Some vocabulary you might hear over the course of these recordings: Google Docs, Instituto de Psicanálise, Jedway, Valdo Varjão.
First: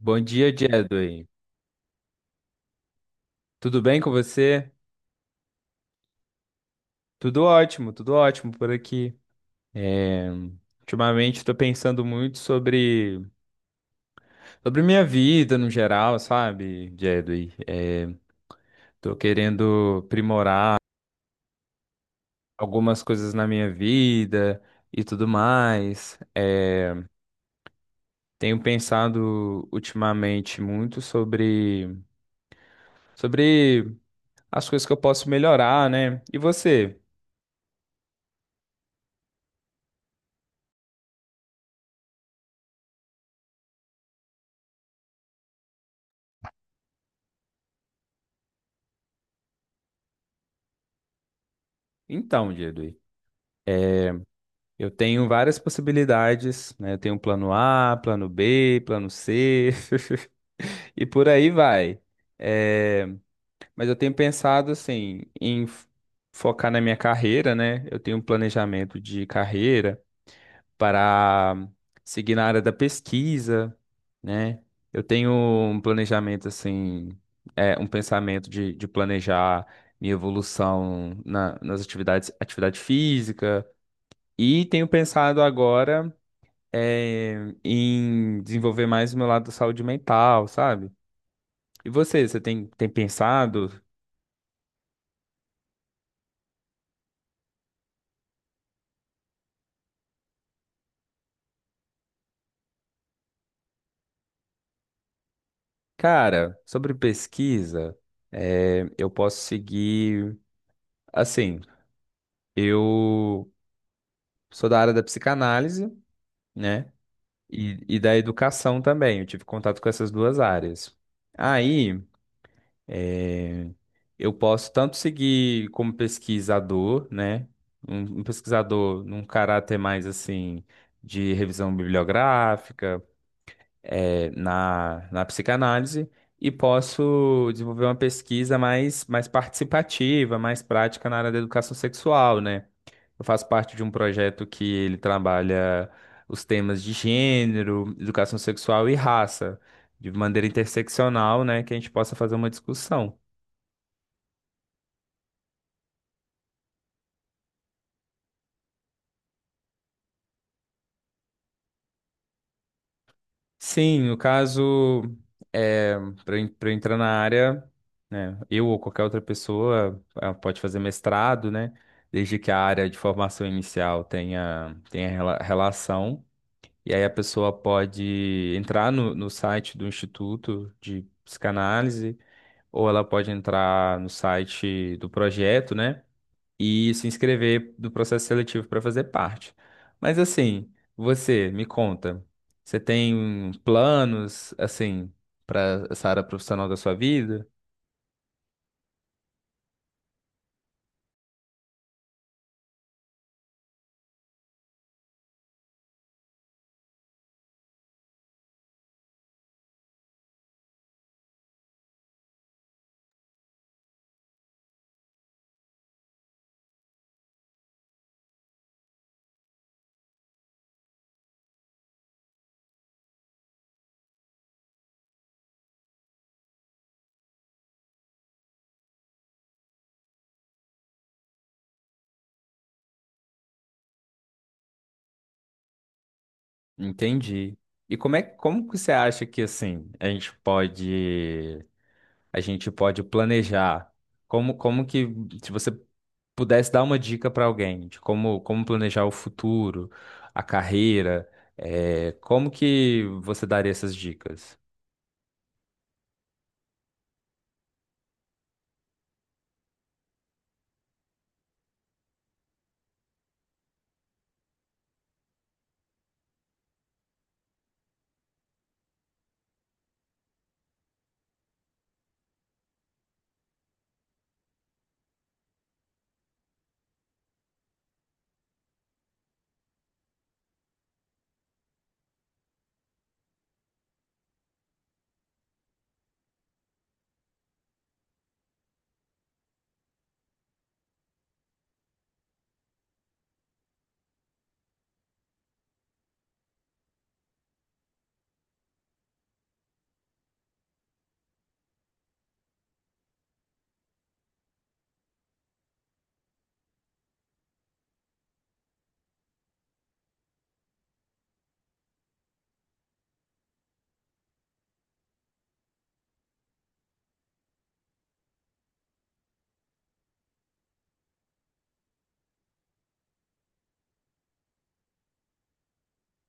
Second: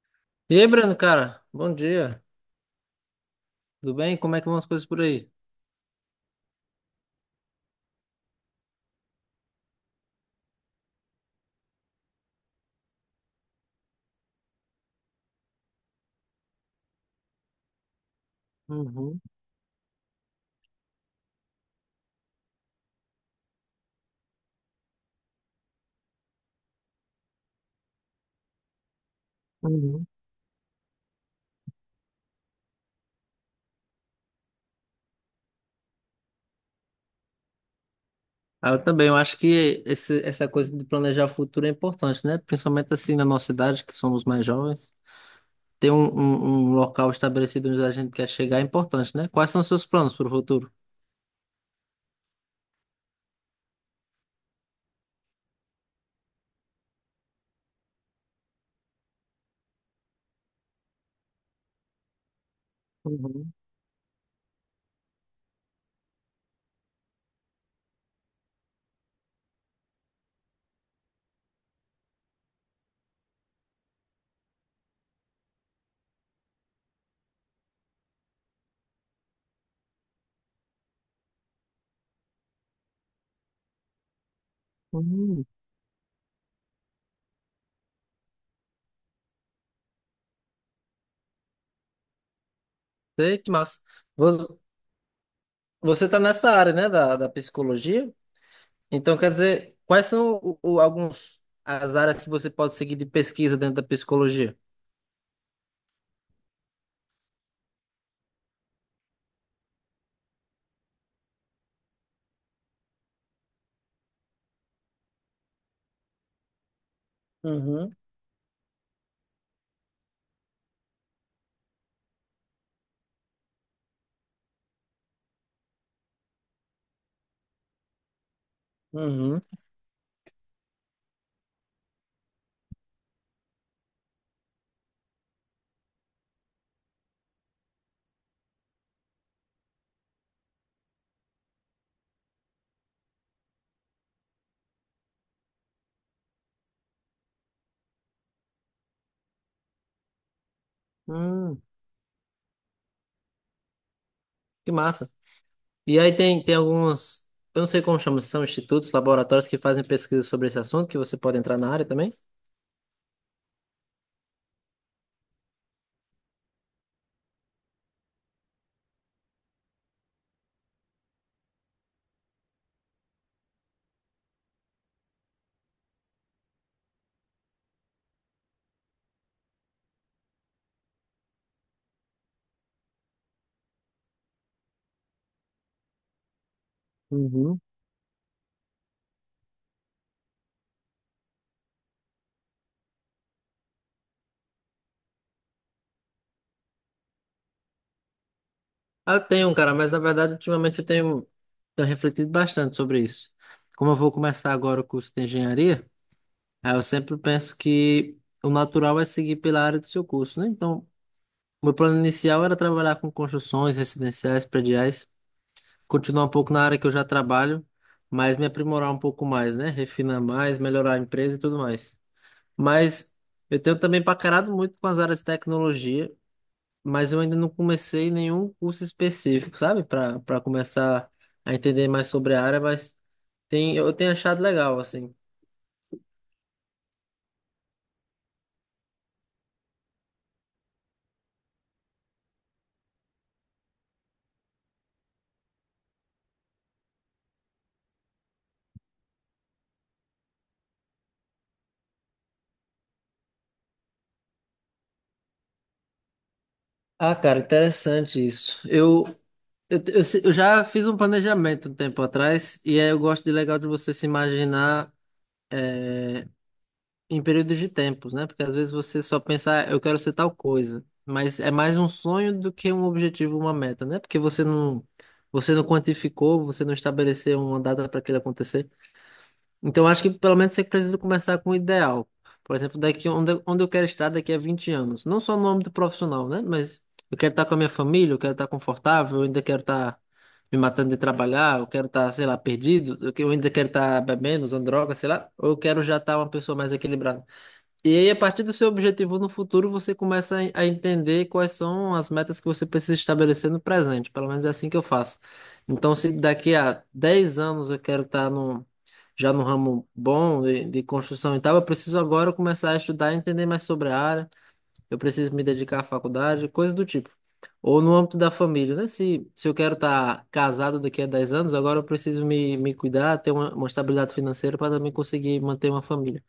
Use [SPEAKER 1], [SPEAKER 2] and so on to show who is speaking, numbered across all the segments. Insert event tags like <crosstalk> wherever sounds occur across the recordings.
[SPEAKER 1] Bom dia,
[SPEAKER 2] E aí, Breno,
[SPEAKER 1] Jedway.
[SPEAKER 2] cara, bom dia.
[SPEAKER 1] Tudo
[SPEAKER 2] Tudo
[SPEAKER 1] bem com
[SPEAKER 2] bem? Como é que vão as
[SPEAKER 1] você?
[SPEAKER 2] coisas por aí?
[SPEAKER 1] Tudo ótimo por aqui. É, ultimamente estou pensando muito sobre minha vida no geral, sabe, Jedway? Estou
[SPEAKER 2] Uhum,
[SPEAKER 1] querendo aprimorar algumas coisas na minha vida e tudo mais. Tenho pensado
[SPEAKER 2] uhum.
[SPEAKER 1] ultimamente muito sobre as coisas que eu posso melhorar, né? E você?
[SPEAKER 2] Ah, eu também, eu acho que essa coisa de planejar o futuro é importante, né? Principalmente assim na nossa idade, que somos mais jovens. Ter um local estabelecido onde a gente quer chegar é importante, né? Quais são os seus planos para o futuro?
[SPEAKER 1] Então, Jedway. Eu tenho várias possibilidades, né? Eu tenho plano A, plano B, plano C, <laughs> e por aí vai. Eh,
[SPEAKER 2] Uhum,
[SPEAKER 1] Mas eu tenho pensado, assim, focar na minha carreira, né? Eu tenho um planejamento de carreira para seguir na área da pesquisa, né? Eu tenho um planejamento, assim, um pensamento de planejar minha evolução nas atividades, atividade física. E tenho pensado
[SPEAKER 2] uhum.
[SPEAKER 1] agora é, em desenvolver mais o meu lado da saúde mental, sabe? E você, tem
[SPEAKER 2] Sei que
[SPEAKER 1] pensado?
[SPEAKER 2] massa. Vo- Você está nessa área, né, da, da psicologia? Então, quer dizer, quais são alguns as áreas que você pode seguir de pesquisa dentro da psicologia?
[SPEAKER 1] Cara, sobre pesquisa, eu posso seguir. Assim, eu sou da área da psicanálise, né?
[SPEAKER 2] Uhum,
[SPEAKER 1] E da educação também. Eu tive contato com essas duas áreas. Aí, é, eu posso tanto seguir como pesquisador, né? Um pesquisador num
[SPEAKER 2] uhum.
[SPEAKER 1] caráter mais assim de revisão bibliográfica na psicanálise e posso desenvolver uma pesquisa mais participativa, mais prática na área da educação sexual, né? Eu faço parte de um projeto que ele trabalha os temas de gênero, educação sexual e raça, de maneira interseccional,
[SPEAKER 2] Hum,
[SPEAKER 1] né? Que a gente possa fazer uma discussão.
[SPEAKER 2] que massa. E aí tem, tem alguns, eu não sei como chama, se são institutos, laboratórios que fazem pesquisa sobre esse assunto, que você pode entrar na área também?
[SPEAKER 1] Sim, no caso, é, para entrar na área, né, eu ou qualquer outra pessoa pode fazer mestrado, né? Desde que a área de formação inicial relação. E aí a pessoa pode entrar no site do Instituto de Psicanálise, ou ela pode entrar no site do projeto, né? E se
[SPEAKER 2] Uhum.
[SPEAKER 1] inscrever do processo seletivo para fazer parte. Mas assim, você me conta, você tem um planos assim para essa área profissional da sua vida?
[SPEAKER 2] Ah, eu tenho, um, cara, mas na verdade ultimamente eu tenho, tenho refletido bastante sobre isso. Como eu vou começar agora o curso de engenharia, aí eu sempre penso que o natural é seguir pela área do seu curso, né? Então, meu plano inicial era trabalhar com construções residenciais, prediais, continuar um pouco na área que eu já trabalho, mas me aprimorar um pouco mais, né? Refinar mais, melhorar a empresa e tudo mais. Mas eu tenho também paquerado muito com as áreas de tecnologia, mas eu ainda não comecei nenhum curso específico, sabe? Para começar a entender mais sobre a área, mas tem, eu tenho achado legal, assim.
[SPEAKER 1] Entendi. E como que você acha que assim a gente pode planejar? Como como que se você pudesse dar uma dica para alguém de como planejar o futuro, a carreira, como que você daria essas dicas?
[SPEAKER 2] Ah, cara, interessante isso. Eu, se- Eu já fiz um planejamento um tempo atrás, e aí eu gosto de legal de você se imaginar em períodos de tempos, né? Porque às vezes você só pensa, "Ah, eu quero ser tal coisa, mas é mais um sonho do que um objetivo, uma meta, né? Porque você não quantificou, você não estabeleceu uma data para aquilo acontecer. Então, acho que pelo menos você precisa começar com o ideal. Por exemplo, daqui onde, onde eu quero estar daqui a 20 anos. Não só no âmbito profissional, né? Mas eu quero estar com a minha família, eu quero estar confortável, eu ainda quero estar me matando de trabalhar, eu quero estar, sei lá, perdido, eu ainda quero estar bebendo, usando droga, sei lá. Ou eu quero já estar uma pessoa mais equilibrada. E aí, a partir do seu objetivo no futuro, você começa a entender quais são as metas que você precisa estabelecer no presente. Pelo menos é assim que eu faço. Então, se daqui a 10 anos eu quero estar já no ramo bom de construção e tal, eu preciso agora começar a estudar e entender mais sobre a área. Eu preciso me dedicar à faculdade, coisas do tipo. Ou no âmbito da família, né? Se eu quero estar casado daqui a 10 anos, agora eu preciso me cuidar, ter uma estabilidade financeira para também conseguir manter uma família.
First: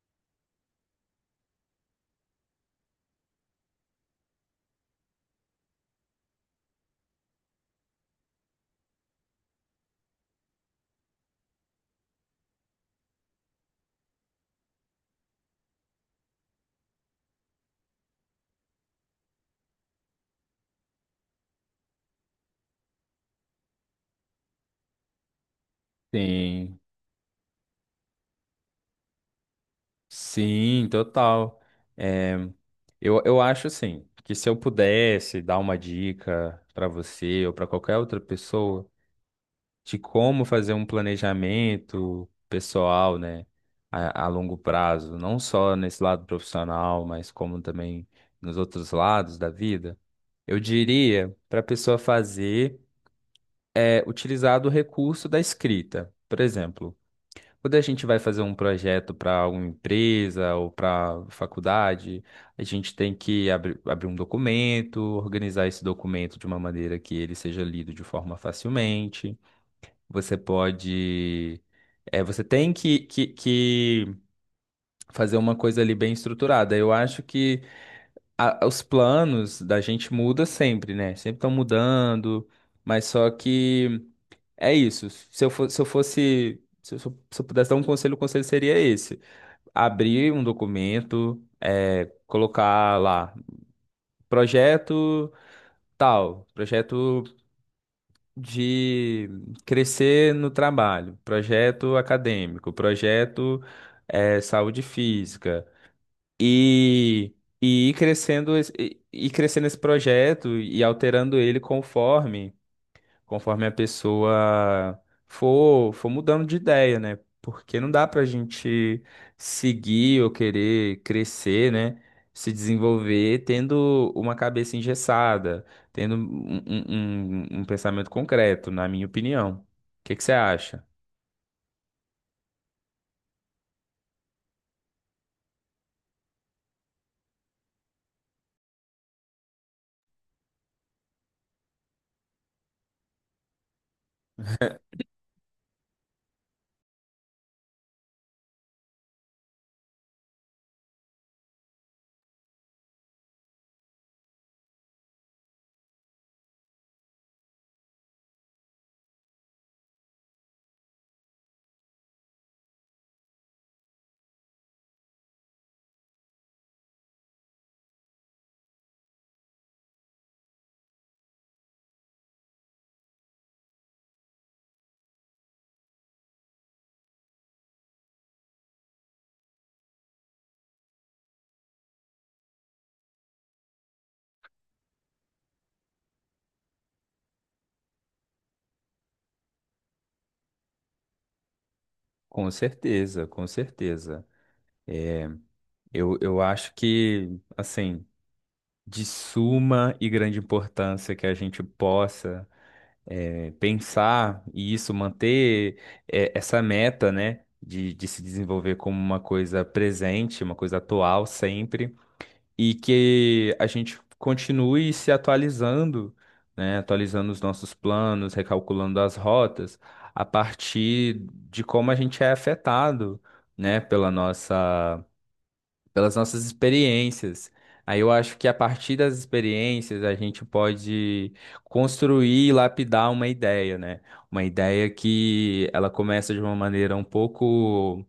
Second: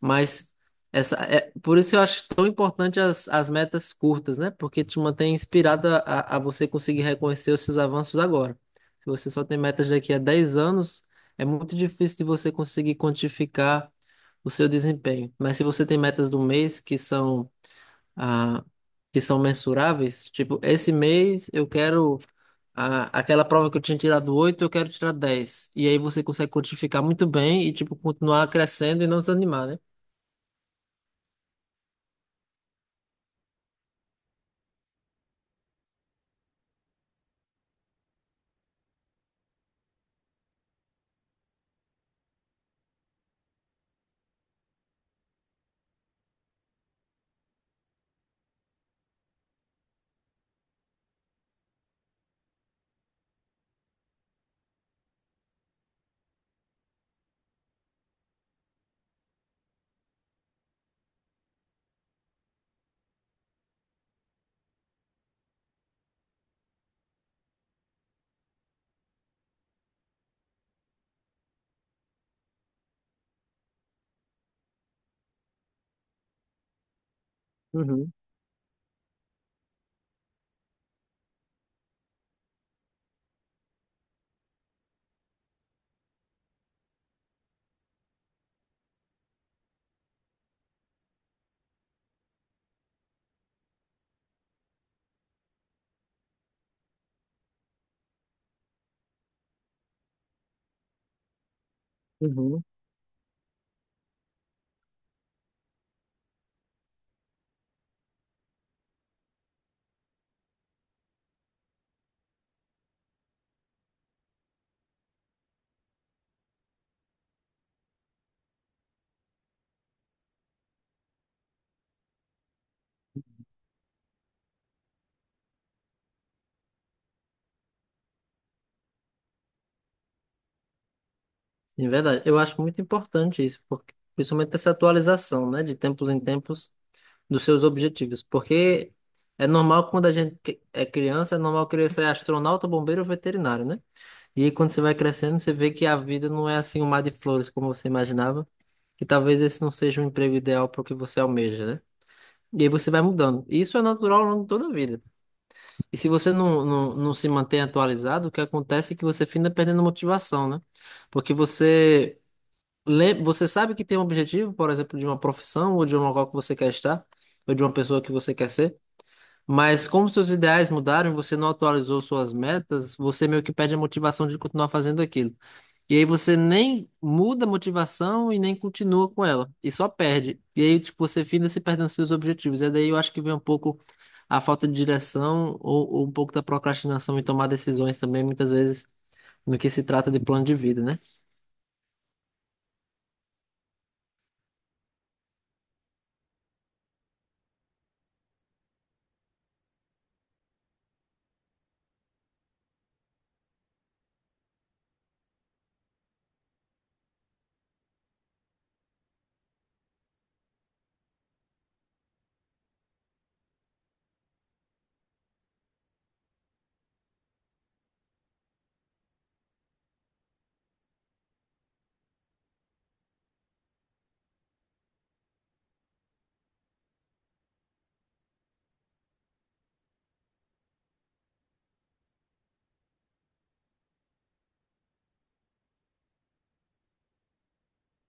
[SPEAKER 2] Mas essa é por isso eu acho tão importante as metas curtas, né? Porque te mantém inspirada a você conseguir reconhecer os seus avanços agora. Se você só tem metas daqui a 10 anos, é muito difícil de você conseguir quantificar o seu desempenho. Mas se você tem metas do mês que são ah, que são mensuráveis, tipo, esse mês eu quero a aquela prova que eu tinha tirado 8 eu quero tirar 10. E aí você consegue
[SPEAKER 1] Sim.
[SPEAKER 2] quantificar muito bem e tipo continuar crescendo e não desanimar, né?
[SPEAKER 1] Sim, total. É, eu acho assim, que se eu pudesse dar uma dica para você ou para qualquer outra pessoa de como fazer um planejamento pessoal, né, a longo prazo, não só nesse lado profissional, mas como também nos outros lados da vida, eu diria para a pessoa fazer utilizar do recurso da escrita. Por exemplo, quando a gente vai fazer um projeto para alguma empresa ou para faculdade, a gente tem que abrir um documento, organizar esse documento de uma maneira que ele seja lido de forma facilmente. Você pode. Você tem que fazer uma coisa ali bem estruturada. Eu acho que
[SPEAKER 2] Uhum,
[SPEAKER 1] os planos da gente muda sempre, né? Sempre estão mudando, mas só que. É isso. Se eu fo- se eu fosse, se eu, sou- Se eu pudesse dar um conselho, o conselho seria esse: abrir um documento, colocar lá projeto tal, projeto de crescer no trabalho, projeto
[SPEAKER 2] uhum.
[SPEAKER 1] acadêmico, projeto saúde física e e ir crescendo esse projeto e alterando ele conforme a pessoa for mudando de ideia, né? Porque não dá pra gente seguir ou querer crescer, né? Se desenvolver tendo uma cabeça engessada, tendo um pensamento concreto, na minha opinião. O que que você acha?
[SPEAKER 2] Sim, é verdade. Eu acho muito importante isso, porque, principalmente essa atualização, né, de tempos em tempos dos seus objetivos, porque é normal quando a gente é criança, é normal querer ser astronauta, bombeiro ou veterinário, né? E aí, quando você vai crescendo, você vê que a vida não é assim um mar de flores como você imaginava, que talvez esse não seja o emprego ideal para o que você almeja, né? E aí você vai mudando. E isso é natural ao longo de toda a vida. E se você não se mantém atualizado, o que acontece é que você finda perdendo motivação, né? Porque você, você sabe que tem um objetivo, por exemplo, de uma profissão, ou de um local que você quer estar, ou de uma pessoa que você quer ser, mas como seus ideais mudaram e você não atualizou suas metas, você meio que perde a motivação de continuar fazendo aquilo. E aí você nem muda a motivação e nem continua com ela. E só perde. E aí, tipo, você finda se perdendo nos seus objetivos. E daí eu acho que vem um pouco a falta de direção ou um pouco da procrastinação em tomar decisões também, muitas vezes, no que se trata de plano de vida, né?
[SPEAKER 1] Com certeza, com certeza. Eu acho que, assim, de suma e grande importância que a gente possa. Pensar e isso manter essa meta, né, de se desenvolver como uma coisa presente, uma coisa atual sempre, e que a gente continue se atualizando, né, atualizando os nossos planos, recalculando as rotas, a partir de como a gente é afetado, né, pelas nossas experiências. Aí eu acho que a partir das experiências a gente pode construir e lapidar uma ideia, né? Uma ideia que ela começa de uma maneira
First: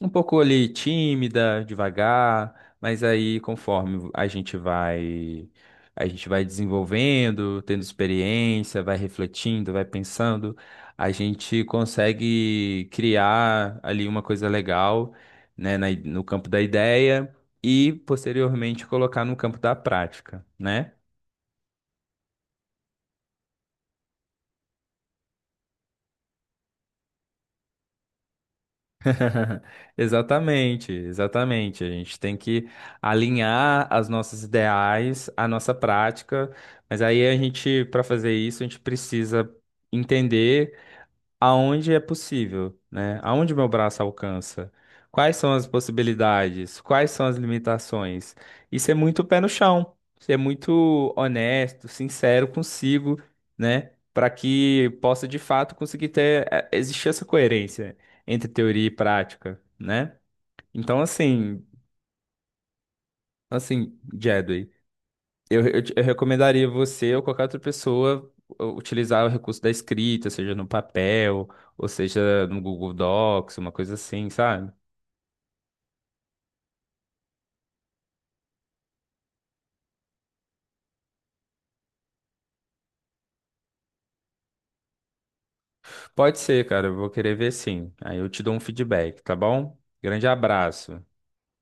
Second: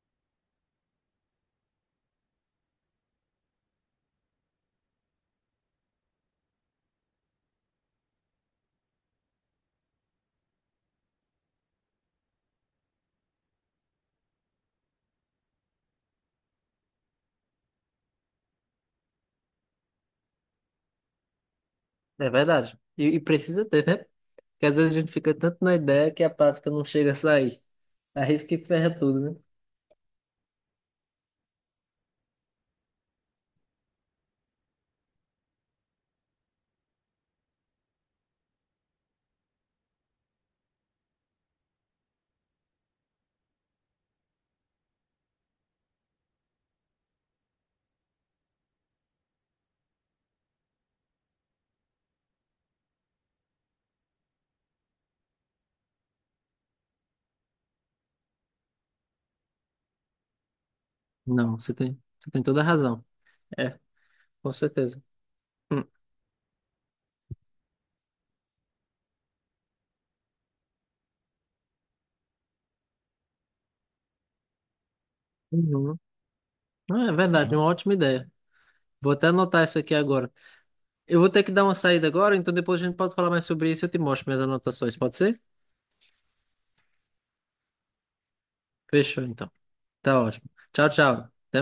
[SPEAKER 1] um pouco ali tímida, devagar, mas aí conforme a gente vai desenvolvendo, tendo experiência, vai refletindo, vai pensando, a gente consegue criar ali uma coisa legal, né, no campo da ideia e posteriormente colocar no campo da prática, né?
[SPEAKER 2] É verdade. E precisa ter, né? Porque às vezes a gente fica tanto na ideia que a prática não chega a sair. Arrisca que ferra tudo, né?
[SPEAKER 1] <laughs> Exatamente, exatamente. A gente tem que alinhar as nossas ideais, a nossa prática, mas aí a gente, para fazer isso, a gente precisa entender aonde é possível, né? Aonde meu braço alcança? Quais são as possibilidades? Quais são as limitações? E ser muito pé no chão, ser muito honesto, sincero consigo, né? Para que possa de fato conseguir ter existir essa coerência entre teoria e prática, né? Então
[SPEAKER 2] Não,
[SPEAKER 1] assim,
[SPEAKER 2] você tem toda a razão. É,
[SPEAKER 1] assim,
[SPEAKER 2] com
[SPEAKER 1] Jedway.
[SPEAKER 2] certeza. Hum.
[SPEAKER 1] Eu recomendaria você ou qualquer outra pessoa utilizar o recurso da escrita, seja no papel, ou seja no Google Docs, uma coisa assim, sabe?
[SPEAKER 2] Uhum. Ah, é verdade, é uma ótima ideia. Vou até anotar isso aqui agora. Eu vou ter que dar uma saída agora, então depois a gente pode falar mais sobre isso e eu te mostro minhas anotações, pode ser?
[SPEAKER 1] Pode ser, cara, eu vou querer ver sim. Aí eu te dou um feedback,
[SPEAKER 2] Fechou,
[SPEAKER 1] tá
[SPEAKER 2] então.
[SPEAKER 1] bom?
[SPEAKER 2] Tá
[SPEAKER 1] Grande
[SPEAKER 2] ótimo. Tchau,
[SPEAKER 1] abraço.
[SPEAKER 2] tchau. Até